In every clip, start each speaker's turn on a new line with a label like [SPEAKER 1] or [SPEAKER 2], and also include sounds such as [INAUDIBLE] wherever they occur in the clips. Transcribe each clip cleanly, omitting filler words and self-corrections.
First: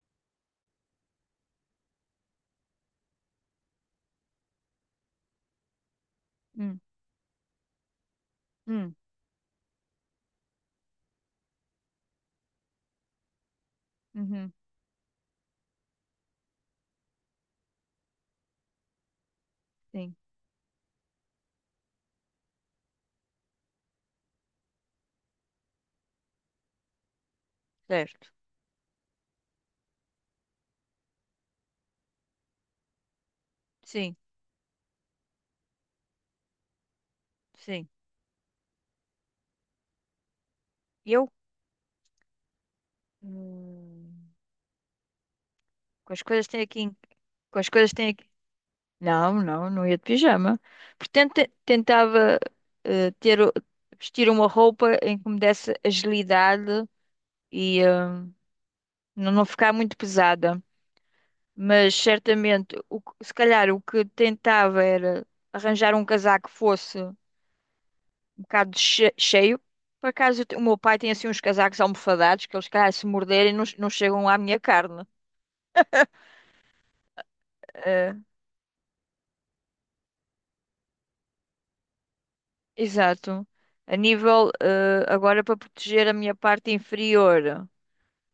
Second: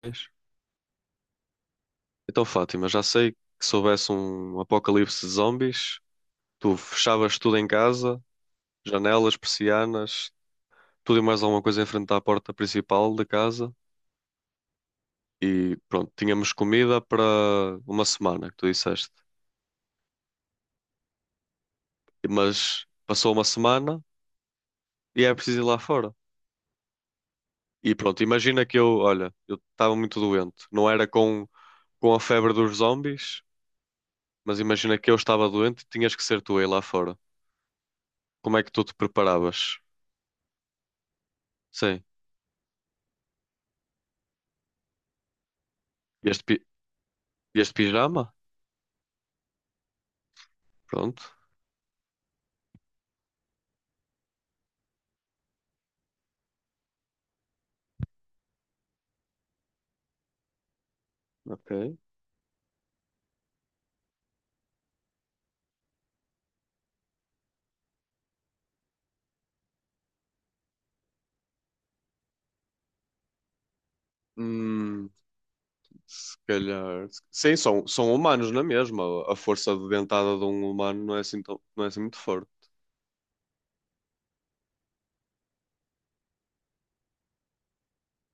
[SPEAKER 1] Pois. Então, Fátima, já sei que se houvesse um apocalipse de zombies, tu
[SPEAKER 2] Hum,
[SPEAKER 1] fechavas tudo em casa,
[SPEAKER 2] hum,
[SPEAKER 1] janelas, persianas, tudo e mais alguma coisa em frente à porta principal da casa
[SPEAKER 2] uhum,
[SPEAKER 1] e pronto, tínhamos comida para uma semana, que tu disseste.
[SPEAKER 2] sim,
[SPEAKER 1] Mas passou uma semana e é preciso ir lá fora. E pronto,
[SPEAKER 2] certo.
[SPEAKER 1] imagina que eu, olha, eu estava muito doente. Não era com a febre dos zombies,
[SPEAKER 2] Sim,
[SPEAKER 1] mas imagina que eu estava doente e tinhas que ser tu aí lá fora.
[SPEAKER 2] sim.
[SPEAKER 1] Como é que tu te preparavas?
[SPEAKER 2] Eu?
[SPEAKER 1] Sim.
[SPEAKER 2] Hum, com as coisas que
[SPEAKER 1] Este,
[SPEAKER 2] tenho aqui, em- com
[SPEAKER 1] dias
[SPEAKER 2] as
[SPEAKER 1] de
[SPEAKER 2] coisas que tenho aqui.
[SPEAKER 1] pijama?
[SPEAKER 2] Não, não, não ia de pijama.
[SPEAKER 1] Pronto,
[SPEAKER 2] Portanto, tentava eh, ter, o- vestir uma roupa em que me desse agilidade e não, não ficar muito pesada. Mas
[SPEAKER 1] ok.
[SPEAKER 2] certamente, se calhar o que tentava era arranjar um casaco que fosse um bocado cheio. Por acaso, o meu pai tem assim uns casacos almofadados que eles, calhar, se morderem, não, não chegam à minha carne.
[SPEAKER 1] Hum, se calhar. Sim, são
[SPEAKER 2] Eh,
[SPEAKER 1] humanos na mesma. A força de dentada de um humano não é assim, tão, não é assim muito forte.
[SPEAKER 2] Exato. A nível, agora para proteger a minha parte inferior,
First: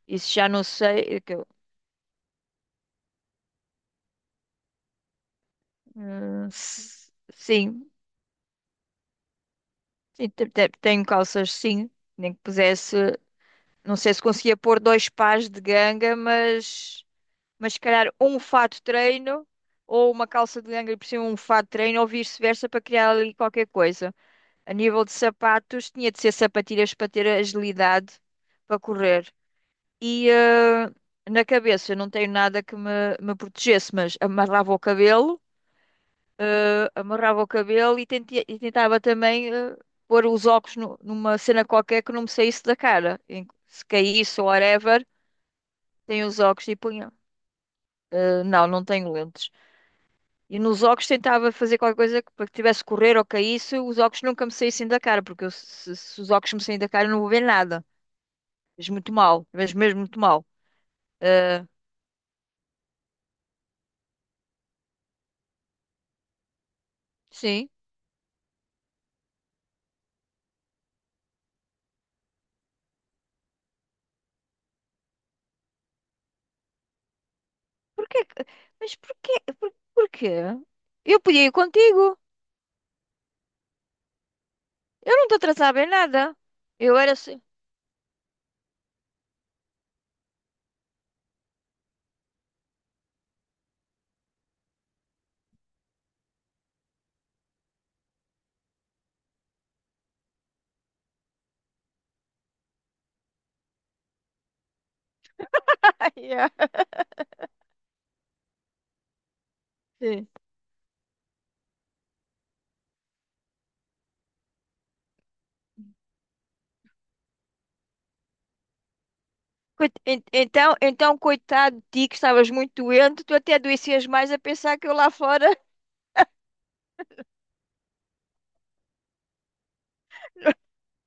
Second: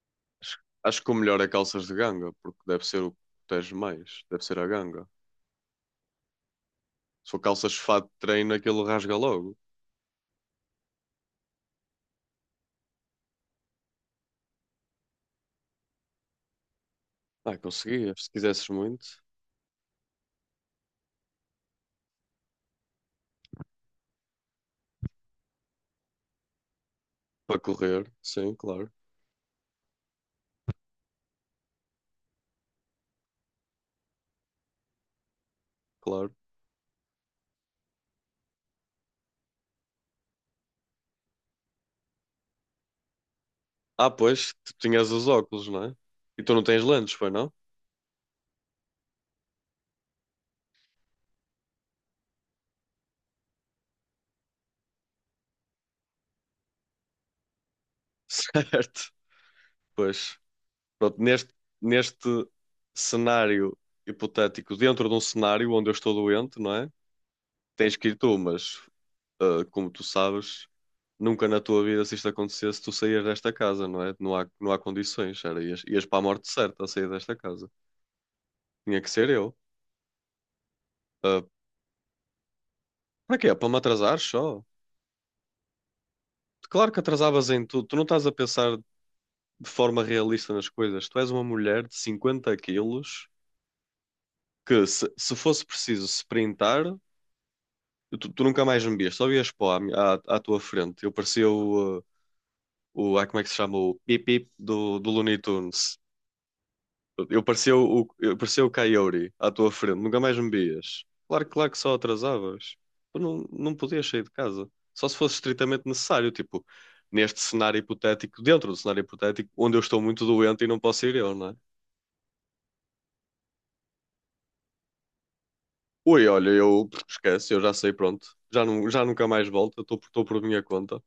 [SPEAKER 2] isso já não sei.
[SPEAKER 1] Acho que o melhor é calças de ganga, porque deve ser o que protege mais. Deve ser a ganga. Se for calças de
[SPEAKER 2] Sim,
[SPEAKER 1] fato de treino, aquilo rasga logo.
[SPEAKER 2] sim, tenho calças, sim. Nem que pusesse, não sei se conseguia pôr dois pares de ganga, mas,
[SPEAKER 1] Ah,
[SPEAKER 2] mas se calhar
[SPEAKER 1] conseguias, se
[SPEAKER 2] um
[SPEAKER 1] quisesses
[SPEAKER 2] fato de
[SPEAKER 1] muito.
[SPEAKER 2] treino ou uma calça de ganga e por cima um fato de treino ou vice-versa para criar ali qualquer coisa. A nível de sapatos, tinha de ser sapatilhas para ter
[SPEAKER 1] Para correr,
[SPEAKER 2] agilidade
[SPEAKER 1] sim,
[SPEAKER 2] para
[SPEAKER 1] claro,
[SPEAKER 2] correr. E na cabeça, eu não tenho nada que me protegesse, mas amarrava o cabelo,
[SPEAKER 1] claro.
[SPEAKER 2] eh, amarrava o cabelo e, tentava também pôr os óculos numa cena qualquer que não me saísse da cara. Se
[SPEAKER 1] Ah,
[SPEAKER 2] caísse ou
[SPEAKER 1] pois, tu
[SPEAKER 2] whatever,
[SPEAKER 1] tinhas os óculos, não é?
[SPEAKER 2] tenho os
[SPEAKER 1] E tu não
[SPEAKER 2] óculos e
[SPEAKER 1] tens
[SPEAKER 2] punha.
[SPEAKER 1] lentes, foi não?
[SPEAKER 2] Não, não tenho lentes. E nos óculos tentava fazer qualquer coisa que, para que tivesse que correr ou caísse, os óculos nunca me saíssem da cara, porque eu, se os óculos me saírem da cara, eu não vou ver nada.
[SPEAKER 1] [LAUGHS]
[SPEAKER 2] Mas
[SPEAKER 1] Certo,
[SPEAKER 2] muito mal, mas mesmo muito
[SPEAKER 1] pois.
[SPEAKER 2] mal.
[SPEAKER 1] Pronto, neste,
[SPEAKER 2] Ah,
[SPEAKER 1] neste cenário hipotético, dentro de um cenário onde eu estou doente, não é?
[SPEAKER 2] sim.
[SPEAKER 1] Tens que ir tu, mas como tu sabes, nunca na tua vida, se isto acontecesse, tu saías desta casa, não é? Não há, não há condições, era, ias, ias para a morte certa a sair desta casa.
[SPEAKER 2] Porquê? Mas
[SPEAKER 1] Tinha que ser
[SPEAKER 2] porquê?
[SPEAKER 1] eu.
[SPEAKER 2] Porquê? Eu
[SPEAKER 1] Ah,
[SPEAKER 2] podia ir contigo.
[SPEAKER 1] para quê? Para me atrasar só?
[SPEAKER 2] Eu não te atrasava em nada.
[SPEAKER 1] Claro
[SPEAKER 2] Eu
[SPEAKER 1] que
[SPEAKER 2] era assim.
[SPEAKER 1] atrasavas em tudo. Tu não estás a pensar de forma realista nas coisas. Tu és uma mulher de 50 quilos que, se fosse preciso sprintar, tu, tu nunca mais me vias, só vias pó à, mi- à, à tua frente. Eu parecia o, como é que se chama? O Pip Pip do, do Looney Tunes.
[SPEAKER 2] [LAUGHS] Ai, ai.
[SPEAKER 1] Eu parecia o Coyote à tua frente, nunca
[SPEAKER 2] Sim.
[SPEAKER 1] mais me vias. Claro, claro que só atrasavas. Tu não, não podias sair de casa. Só se fosse estritamente necessário, tipo, neste cenário hipotético, dentro do cenário hipotético, onde eu estou muito doente e
[SPEAKER 2] Então,
[SPEAKER 1] não posso ir
[SPEAKER 2] então,
[SPEAKER 1] eu, não é?
[SPEAKER 2] coitado de ti, que estavas muito doente, tu até adoecias mais a pensar que eu lá fora. [LAUGHS]
[SPEAKER 1] Ui, olha, eu esquece, eu já sei, pronto. Já, não, já nunca mais volto, eu estou por estou por minha conta.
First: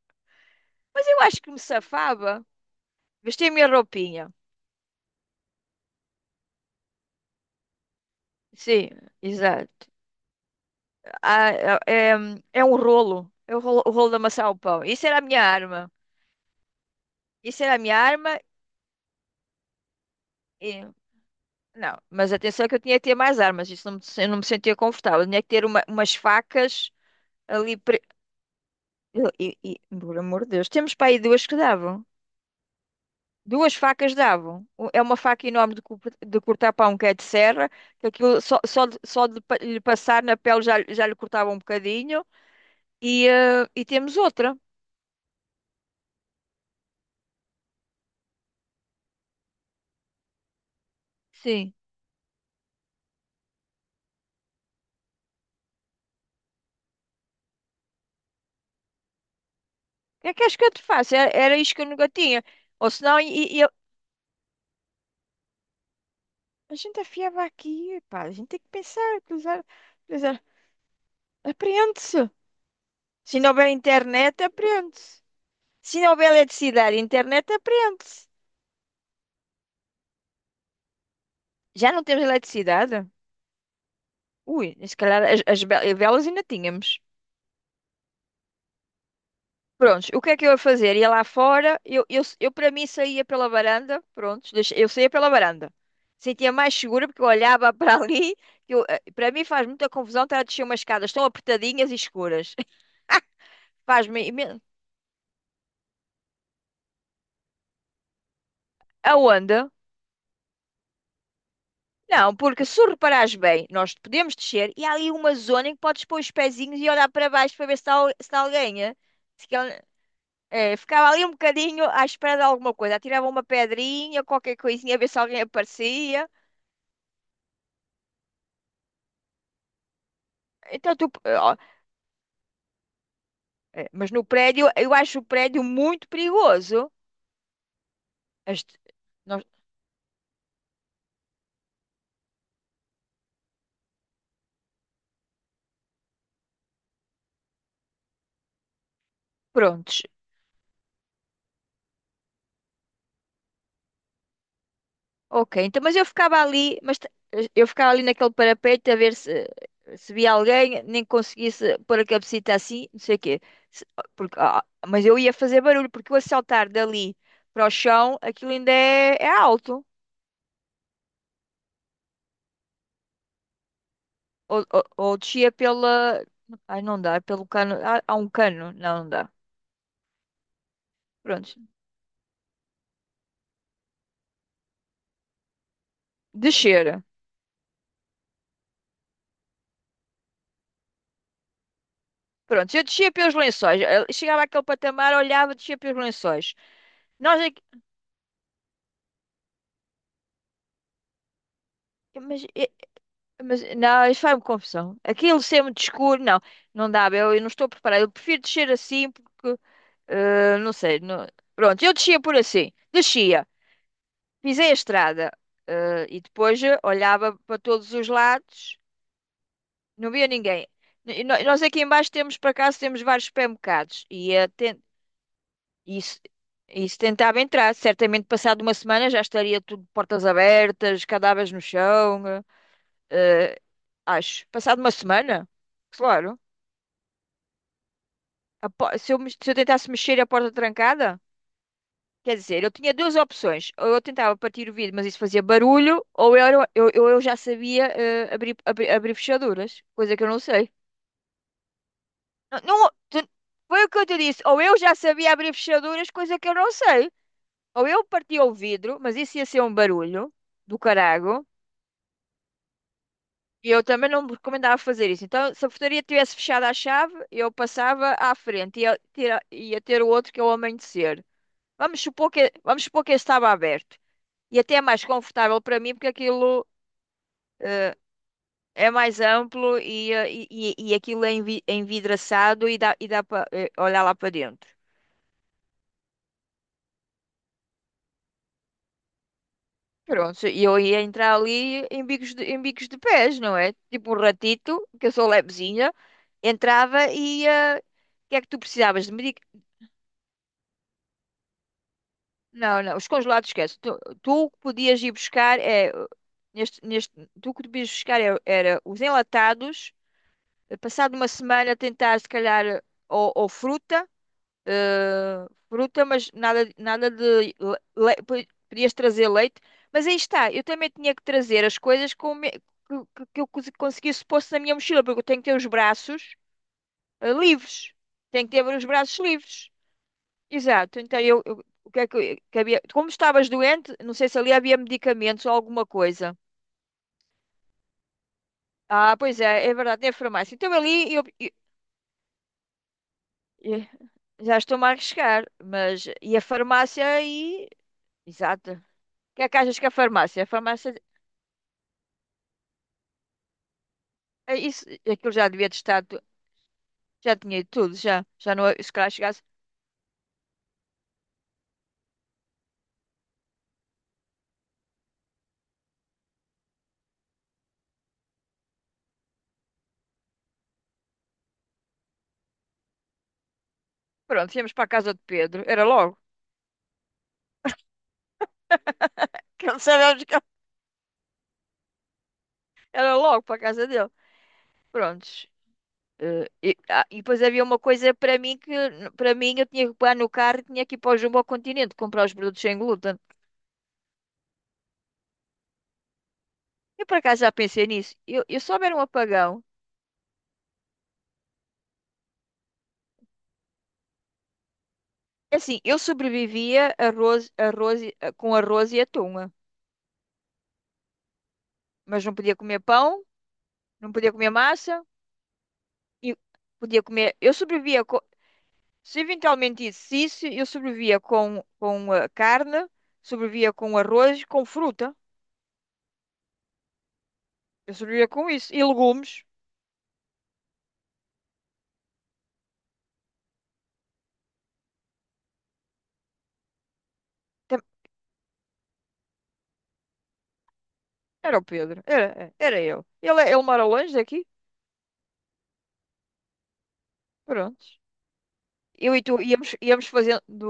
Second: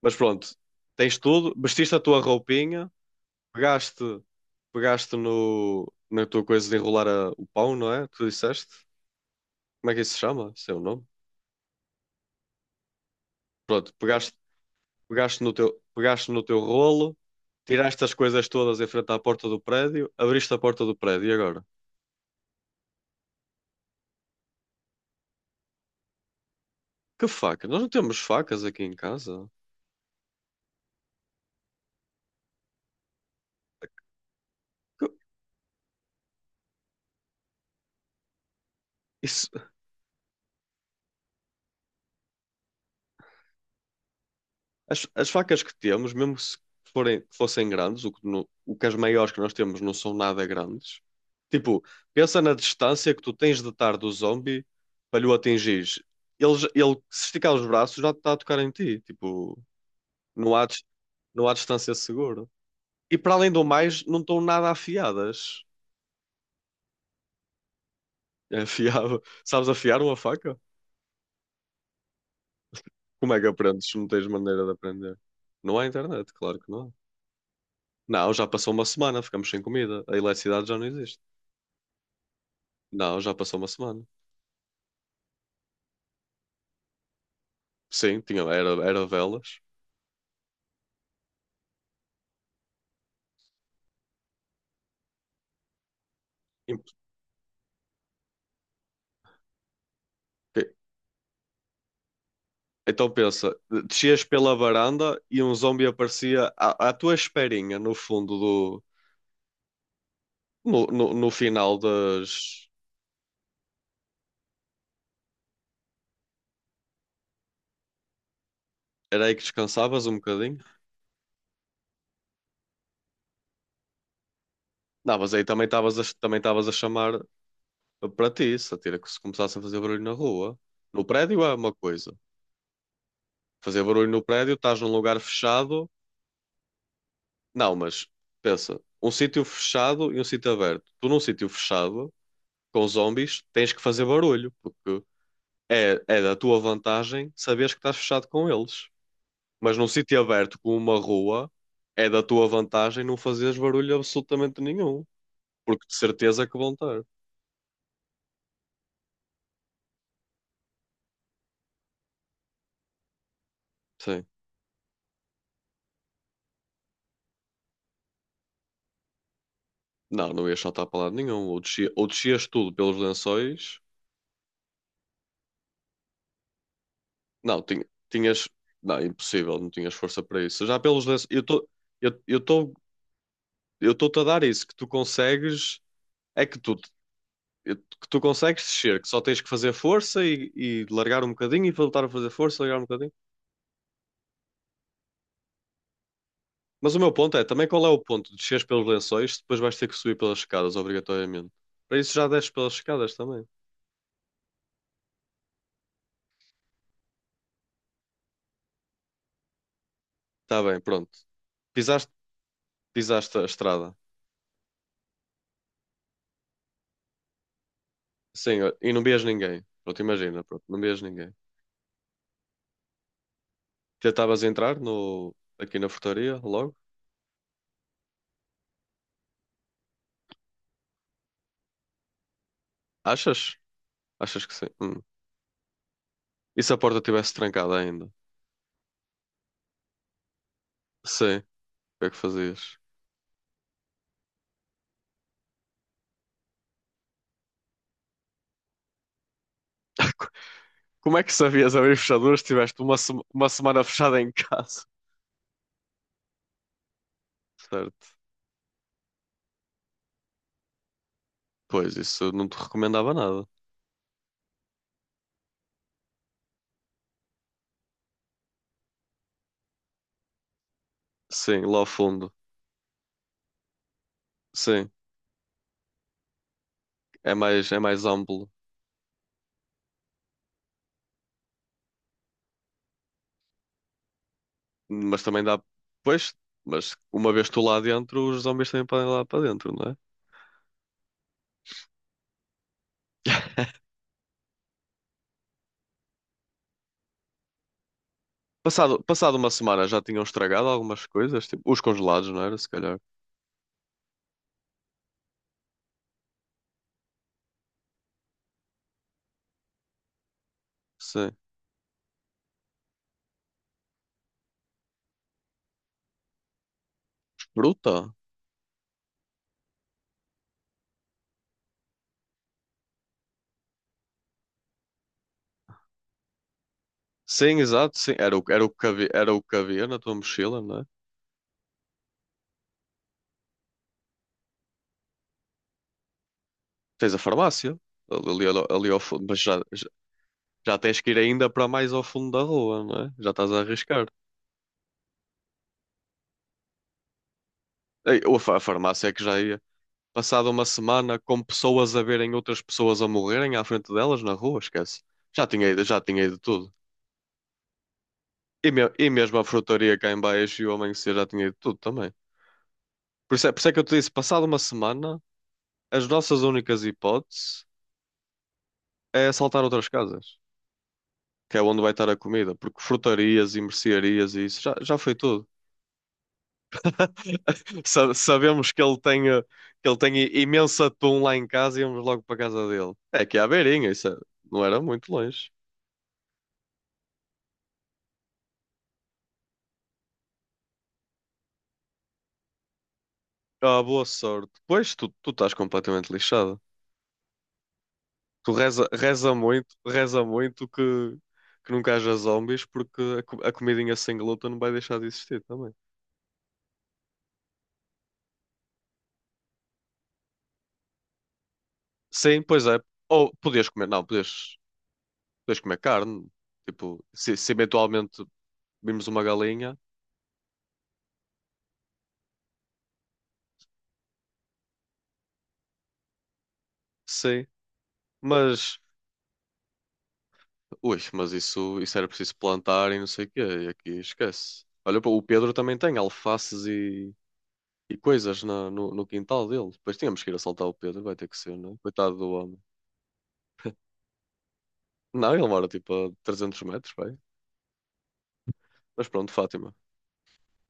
[SPEAKER 1] Mas pronto,
[SPEAKER 2] Mas
[SPEAKER 1] tens
[SPEAKER 2] eu acho que
[SPEAKER 1] tudo,
[SPEAKER 2] me
[SPEAKER 1] vestiste a tua
[SPEAKER 2] safava.
[SPEAKER 1] roupinha,
[SPEAKER 2] Vesti a minha
[SPEAKER 1] pegaste,
[SPEAKER 2] roupinha.
[SPEAKER 1] pegaste no, na tua coisa de enrolar a- o pão, não é? Tu disseste?
[SPEAKER 2] Sim, exato.
[SPEAKER 1] Como é que isso se chama? Esse é o nome?
[SPEAKER 2] Ah, é, é é um rolo. É o rolo, o
[SPEAKER 1] Pronto,
[SPEAKER 2] rolo de
[SPEAKER 1] pegaste,
[SPEAKER 2] amassar o pão. Isso era a minha arma.
[SPEAKER 1] pegaste no teu rolo,
[SPEAKER 2] Isso era a minha
[SPEAKER 1] tiraste as
[SPEAKER 2] arma.
[SPEAKER 1] coisas todas em frente à porta do prédio, abriste a porta do prédio e agora?
[SPEAKER 2] Não, mas atenção que eu tinha que ter mais armas, isso não me, eu não me sentia confortável. Eu tinha que ter umas facas
[SPEAKER 1] Que faca?
[SPEAKER 2] ali.
[SPEAKER 1] Nós não
[SPEAKER 2] pre-
[SPEAKER 1] temos facas aqui em
[SPEAKER 2] E,
[SPEAKER 1] casa.
[SPEAKER 2] e- e, por amor de Deus, temos para aí duas que davam. Duas facas davam. É
[SPEAKER 1] Que-
[SPEAKER 2] uma faca enorme de cortar pão que é de serra, que aquilo só, só, de- só de
[SPEAKER 1] isso,
[SPEAKER 2] pa- lhe passar na pele já, lhe cortava um bocadinho. E temos outra.
[SPEAKER 1] as facas que temos, mesmo se forem, que fossem grandes, o que, no- o que as maiores que nós temos não são nada grandes.
[SPEAKER 2] Sim.
[SPEAKER 1] Tipo, pensa na distância que tu tens de estar do zombie para lhe o atingires. Ele, j- ele, se esticar os braços, já está a tocar em ti. Tipo,
[SPEAKER 2] O que é que
[SPEAKER 1] não
[SPEAKER 2] acho que
[SPEAKER 1] há,
[SPEAKER 2] eu te
[SPEAKER 1] dis-
[SPEAKER 2] faço? Era,
[SPEAKER 1] não há
[SPEAKER 2] era isto que eu
[SPEAKER 1] distância
[SPEAKER 2] nunca tinha.
[SPEAKER 1] segura.
[SPEAKER 2] Ou
[SPEAKER 1] E
[SPEAKER 2] senão,
[SPEAKER 1] para além do mais, não estão nada afiadas.
[SPEAKER 2] a gente afiava aqui, pá, a gente tem
[SPEAKER 1] É
[SPEAKER 2] que pensar,
[SPEAKER 1] afiado. [LAUGHS]
[SPEAKER 2] utilizar,
[SPEAKER 1] Sabes afiar uma
[SPEAKER 2] utilizar.
[SPEAKER 1] faca?
[SPEAKER 2] Apreende-se.
[SPEAKER 1] Como
[SPEAKER 2] Se
[SPEAKER 1] é que
[SPEAKER 2] não houver
[SPEAKER 1] aprendes se não tens
[SPEAKER 2] internet,
[SPEAKER 1] maneira de
[SPEAKER 2] aprende-se.
[SPEAKER 1] aprender? Não há
[SPEAKER 2] Se não houver
[SPEAKER 1] internet, claro que não há.
[SPEAKER 2] eletricidade e internet, aprende-se.
[SPEAKER 1] Não, já passou uma semana, ficamos sem comida. A eletricidade já não existe.
[SPEAKER 2] Já não temos eletricidade?
[SPEAKER 1] Não, já passou uma semana.
[SPEAKER 2] Ui, se calhar as velas ainda tínhamos.
[SPEAKER 1] Sim, tinha, era, era velas.
[SPEAKER 2] Prontos, o que é que eu ia fazer? Ia lá fora, eu para mim saía pela varanda, prontos, eu saía pela varanda. Sentia mais
[SPEAKER 1] Imp-
[SPEAKER 2] segura porque eu olhava [LAUGHS] para ali, para mim faz muita confusão estar a descer umas escadas tão apertadinhas e escuras.
[SPEAKER 1] então pensa,
[SPEAKER 2] [LAUGHS] Faz-me
[SPEAKER 1] descias pela
[SPEAKER 2] imen-
[SPEAKER 1] varanda e um zombie aparecia à, à tua esperinha no fundo do.
[SPEAKER 2] Aonde?
[SPEAKER 1] No, no final
[SPEAKER 2] Não, porque
[SPEAKER 1] das.
[SPEAKER 2] se tu reparares bem, nós podemos descer e há ali uma zona em que podes pôr os pezinhos e olhar para baixo para ver se está alguém. Eh?
[SPEAKER 1] Era aí que
[SPEAKER 2] Se que ele-
[SPEAKER 1] descansavas um bocadinho?
[SPEAKER 2] eh, Ficava ali um bocadinho à espera de alguma coisa. Atirava uma pedrinha, qualquer coisinha, a ver
[SPEAKER 1] Não,
[SPEAKER 2] se
[SPEAKER 1] mas
[SPEAKER 2] alguém
[SPEAKER 1] aí
[SPEAKER 2] aparecia.
[SPEAKER 1] também estavas a chamar para ti, se atira que se começassem a fazer barulho na rua.
[SPEAKER 2] Então
[SPEAKER 1] No
[SPEAKER 2] tu,
[SPEAKER 1] prédio é
[SPEAKER 2] ó,
[SPEAKER 1] uma coisa. Fazer barulho
[SPEAKER 2] mas
[SPEAKER 1] no
[SPEAKER 2] no
[SPEAKER 1] prédio,
[SPEAKER 2] prédio,
[SPEAKER 1] estás num
[SPEAKER 2] eu
[SPEAKER 1] lugar
[SPEAKER 2] acho o prédio
[SPEAKER 1] fechado.
[SPEAKER 2] muito perigoso.
[SPEAKER 1] Não, mas
[SPEAKER 2] As-
[SPEAKER 1] pensa, um sítio
[SPEAKER 2] nós-
[SPEAKER 1] fechado e um sítio aberto. Tu num sítio fechado com zombies, tens que fazer barulho, porque é, é da tua vantagem saberes que estás fechado com eles. Mas num
[SPEAKER 2] prontos.
[SPEAKER 1] sítio aberto como uma rua, é da tua vantagem não fazeres barulho absolutamente nenhum,
[SPEAKER 2] Ok, então,
[SPEAKER 1] porque
[SPEAKER 2] mas
[SPEAKER 1] de
[SPEAKER 2] eu ficava
[SPEAKER 1] certeza que vão
[SPEAKER 2] ali,
[SPEAKER 1] ter.
[SPEAKER 2] eu ficava ali naquele parapeito a ver se, via alguém, nem conseguisse pôr a cabecita assim, não sei o quê. Se-
[SPEAKER 1] Sim.
[SPEAKER 2] porque, ah, mas eu ia fazer barulho, porque eu o saltar dali para o chão, aquilo ainda é alto.
[SPEAKER 1] Não, não ias saltar para lado nenhum. Ou descia- ou descias tudo pelos lençóis.
[SPEAKER 2] Ou descia pela. Ai, não dá, pelo
[SPEAKER 1] Não,
[SPEAKER 2] cano.
[SPEAKER 1] tinha-
[SPEAKER 2] Há um
[SPEAKER 1] tinhas.
[SPEAKER 2] cano, não,
[SPEAKER 1] Não,
[SPEAKER 2] não dá.
[SPEAKER 1] impossível, não tinhas força para isso. Já pelos lençóis. Eu
[SPEAKER 2] Prontos,
[SPEAKER 1] estou. Eu estou. Eu estou-te a dar isso, que tu consegues. É que tu
[SPEAKER 2] descer.
[SPEAKER 1] eu- que tu consegues descer, que só tens que fazer força e largar um bocadinho e voltar a fazer força,
[SPEAKER 2] Pronto,
[SPEAKER 1] largar
[SPEAKER 2] eu
[SPEAKER 1] um bocadinho.
[SPEAKER 2] descia pelos lençóis. Eu chegava àquele patamar, olhava, descia pelos lençóis.
[SPEAKER 1] Mas o meu ponto
[SPEAKER 2] Nós
[SPEAKER 1] é,
[SPEAKER 2] aqui,
[SPEAKER 1] também qual é o ponto de desceres pelos lençóis, depois vais ter que subir pelas escadas, obrigatoriamente. Para isso já
[SPEAKER 2] mas
[SPEAKER 1] desces pelas escadas também.
[SPEAKER 2] mas não, isso faz-me confusão. Aquilo ser muito escuro, não, não dá, eu não estou preparada. Eu prefiro descer assim porque
[SPEAKER 1] Tá
[SPEAKER 2] não
[SPEAKER 1] bem,
[SPEAKER 2] sei.
[SPEAKER 1] pronto.
[SPEAKER 2] Pronto, eu
[SPEAKER 1] Pisaste,
[SPEAKER 2] descia por assim,
[SPEAKER 1] pisaste a
[SPEAKER 2] descia,
[SPEAKER 1] estrada.
[SPEAKER 2] pisei a estrada e depois olhava para todos os
[SPEAKER 1] Sim, ó,
[SPEAKER 2] lados,
[SPEAKER 1] e não vias ninguém. Pronto,
[SPEAKER 2] não via
[SPEAKER 1] imagina, pronto,
[SPEAKER 2] ninguém.
[SPEAKER 1] não vias
[SPEAKER 2] E
[SPEAKER 1] ninguém.
[SPEAKER 2] nós aqui embaixo temos, por acaso, temos vários supermercados e,
[SPEAKER 1] Tentavas entrar no, aqui na
[SPEAKER 2] e se
[SPEAKER 1] frutaria logo?
[SPEAKER 2] e se tentava entrar, certamente passado uma semana já estaria tudo portas abertas, cadáveres no chão. Eh.
[SPEAKER 1] Achas?
[SPEAKER 2] Eh, Acho.
[SPEAKER 1] Achas que sim?
[SPEAKER 2] Passado uma
[SPEAKER 1] Hum.
[SPEAKER 2] semana? Claro.
[SPEAKER 1] E se a porta estivesse trancada ainda?
[SPEAKER 2] Se eu tentasse mexer e a porta trancada,
[SPEAKER 1] Sim. O que é que
[SPEAKER 2] quer dizer, eu
[SPEAKER 1] fazias?
[SPEAKER 2] tinha duas opções. Ou eu tentava partir o vidro, mas isso fazia barulho, ou eu, era- eu já sabia abrir fechaduras, coisa que eu
[SPEAKER 1] [LAUGHS]
[SPEAKER 2] não sei.
[SPEAKER 1] Como é que sabias abrir fechaduras se
[SPEAKER 2] Não,
[SPEAKER 1] tiveste uma, sema- uma semana
[SPEAKER 2] foi o que eu te
[SPEAKER 1] fechada em
[SPEAKER 2] disse. Ou eu
[SPEAKER 1] casa?
[SPEAKER 2] já sabia abrir fechaduras, coisa que eu não sei. Ou eu
[SPEAKER 1] Certo.
[SPEAKER 2] partia o vidro, mas isso ia ser um barulho do carago.
[SPEAKER 1] Pois, isso eu não te recomendava nada.
[SPEAKER 2] E eu também não me recomendava fazer isso. Então, se a portaria tivesse fechado à chave, eu passava à frente e ia ter o outro que é o amanhecer.
[SPEAKER 1] Sim, lá ao
[SPEAKER 2] Vamos supor
[SPEAKER 1] fundo.
[SPEAKER 2] que, vamos supor que esse estava aberto. E até é
[SPEAKER 1] Sim,
[SPEAKER 2] mais confortável para mim, porque aquilo
[SPEAKER 1] é
[SPEAKER 2] eh,
[SPEAKER 1] mais amplo.
[SPEAKER 2] é mais amplo e aquilo é envidraçado e dá para olhar lá para dentro.
[SPEAKER 1] Mas também dá. Pois, mas uma vez tu lá dentro, os zombies também podem ir lá para dentro, não é?
[SPEAKER 2] Pronto, e eu ia entrar ali em bicos de pés, não
[SPEAKER 1] [LAUGHS]
[SPEAKER 2] é? Tipo um ratito, que eu sou levezinha, entrava e ia. O que é que tu
[SPEAKER 1] Passado,
[SPEAKER 2] precisavas de
[SPEAKER 1] passado
[SPEAKER 2] medic.
[SPEAKER 1] uma semana já tinham estragado algumas coisas, tipo os congelados, não era? Se
[SPEAKER 2] Não, não,
[SPEAKER 1] calhar.
[SPEAKER 2] os congelados esquece. Tu o que podias ir buscar é neste, neste, tu o que podias buscar era os enlatados, passado uma
[SPEAKER 1] Sim.
[SPEAKER 2] semana tentar se calhar ou fruta, mas nada, nada de le-
[SPEAKER 1] Fruta?
[SPEAKER 2] le- po- podias trazer leite, mas aí está, eu também tinha que trazer as coisas com, me- que eu conseguisse pôr na minha mochila, porque eu tenho que ter os braços
[SPEAKER 1] Sim,
[SPEAKER 2] livres,
[SPEAKER 1] exato, sim. Era o,
[SPEAKER 2] tenho que
[SPEAKER 1] era
[SPEAKER 2] ter
[SPEAKER 1] o
[SPEAKER 2] os
[SPEAKER 1] que havia,
[SPEAKER 2] braços
[SPEAKER 1] era o que
[SPEAKER 2] livres.
[SPEAKER 1] havia na tua mochila, não é?
[SPEAKER 2] Exato, então o que é que havia, como estavas doente, não sei se ali havia medicamentos ou alguma coisa.
[SPEAKER 1] Tens a farmácia ali, ali, ali ao
[SPEAKER 2] Ah,
[SPEAKER 1] fundo, mas
[SPEAKER 2] pois
[SPEAKER 1] já,
[SPEAKER 2] é verdade, tem a farmácia. Então
[SPEAKER 1] já tens que
[SPEAKER 2] ali
[SPEAKER 1] ir ainda para mais ao fundo da rua, não é? Já estás a
[SPEAKER 2] eu-
[SPEAKER 1] arriscar.
[SPEAKER 2] já estou-me a arriscar, mas e a farmácia aí?
[SPEAKER 1] Ei, ou a fa- a
[SPEAKER 2] Exato. O
[SPEAKER 1] farmácia é que já
[SPEAKER 2] que é que
[SPEAKER 1] ia.
[SPEAKER 2] achas que a farmácia? A
[SPEAKER 1] Passada uma
[SPEAKER 2] farmácia,
[SPEAKER 1] semana com pessoas a verem outras pessoas a morrerem à frente delas na
[SPEAKER 2] é
[SPEAKER 1] rua,
[SPEAKER 2] isso,
[SPEAKER 1] esquece.
[SPEAKER 2] aquilo já devia ter
[SPEAKER 1] Já
[SPEAKER 2] estado,
[SPEAKER 1] tinha ido tudo.
[SPEAKER 2] já tinha ido tudo, já não,
[SPEAKER 1] E, me-
[SPEAKER 2] se
[SPEAKER 1] e
[SPEAKER 2] calhar
[SPEAKER 1] mesmo
[SPEAKER 2] chegasse.
[SPEAKER 1] a frutaria cá em baixo e o amanhecer já tinha ido tudo também. Por isso é que eu te disse, passada uma semana, as nossas únicas hipóteses é assaltar outras casas, que é onde vai estar a comida, porque frutarias e mercearias e
[SPEAKER 2] Pronto,
[SPEAKER 1] isso
[SPEAKER 2] íamos
[SPEAKER 1] já,
[SPEAKER 2] para a
[SPEAKER 1] já
[SPEAKER 2] casa
[SPEAKER 1] foi
[SPEAKER 2] de
[SPEAKER 1] tudo.
[SPEAKER 2] Pedro, era logo,
[SPEAKER 1] Sa- sabemos que ele tem,
[SPEAKER 2] [LAUGHS] que não
[SPEAKER 1] que ele tem
[SPEAKER 2] sabemos que
[SPEAKER 1] i- imenso atum lá em casa e íamos logo para a casa dele.
[SPEAKER 2] era
[SPEAKER 1] É que é
[SPEAKER 2] logo
[SPEAKER 1] à
[SPEAKER 2] para a casa
[SPEAKER 1] beirinha, isso
[SPEAKER 2] dele.
[SPEAKER 1] é- não era muito
[SPEAKER 2] Pronto,
[SPEAKER 1] longe.
[SPEAKER 2] Ah, e depois havia uma coisa para mim que para mim eu tinha que pegar no carro e tinha que ir para o Jumbo ao Continente comprar os produtos sem glúten.
[SPEAKER 1] Ah, boa sorte. Pois, tu, tu estás completamente lixado.
[SPEAKER 2] Eu por acaso já pensei nisso. Eu,
[SPEAKER 1] Tu
[SPEAKER 2] eu se
[SPEAKER 1] reza,
[SPEAKER 2] houver um apagão,
[SPEAKER 1] reza muito que nunca haja zombies porque a, co- a comidinha sem glúten não vai deixar de existir
[SPEAKER 2] é
[SPEAKER 1] também.
[SPEAKER 2] assim, eu sobrevivia com arroz e atum, mas não
[SPEAKER 1] Sim,
[SPEAKER 2] podia
[SPEAKER 1] pois é.
[SPEAKER 2] comer pão,
[SPEAKER 1] Ou podias comer, não,
[SPEAKER 2] não podia comer
[SPEAKER 1] podias,
[SPEAKER 2] massa
[SPEAKER 1] podias comer carne.
[SPEAKER 2] e podia
[SPEAKER 1] Tipo, se,
[SPEAKER 2] comer.
[SPEAKER 1] se eventualmente vimos
[SPEAKER 2] Se
[SPEAKER 1] uma galinha,
[SPEAKER 2] eventualmente isso, se isso, eu sobrevivia com carne, sobrevivia com arroz, com fruta.
[SPEAKER 1] sim.
[SPEAKER 2] Eu sobrevivia com isso
[SPEAKER 1] Mas.
[SPEAKER 2] e legumes.
[SPEAKER 1] Ui, mas isso era preciso plantar e não sei o quê, e aqui esquece. Olha, pô, o Pedro também tem alfaces e coisas na- no, no quintal dele. Depois tínhamos que ir assaltar o Pedro, vai ter que ser,
[SPEAKER 2] Era o
[SPEAKER 1] né?
[SPEAKER 2] Pedro,
[SPEAKER 1] Coitado do
[SPEAKER 2] era,
[SPEAKER 1] homem.
[SPEAKER 2] era eu. Ele mora longe daqui,
[SPEAKER 1] Não, ele mora tipo a 300 metros, vai.
[SPEAKER 2] pronto.
[SPEAKER 1] Mas
[SPEAKER 2] Eu e
[SPEAKER 1] pronto,
[SPEAKER 2] tu íamos,
[SPEAKER 1] Fátima.
[SPEAKER 2] íamos fazendo,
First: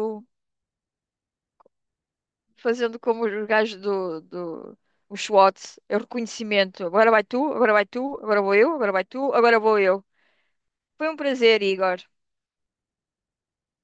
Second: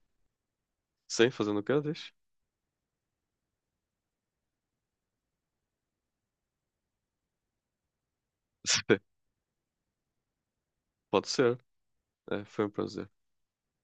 [SPEAKER 1] Sim, fazendo o quê, diz?
[SPEAKER 2] fazendo como os gajos do, do os SWAT, é o reconhecimento. Agora vai tu, agora vai tu, agora vou eu, agora vai
[SPEAKER 1] [LAUGHS]
[SPEAKER 2] tu, agora vou eu. Foi um
[SPEAKER 1] Pode ser.
[SPEAKER 2] prazer, Igor.
[SPEAKER 1] É, foi um prazer.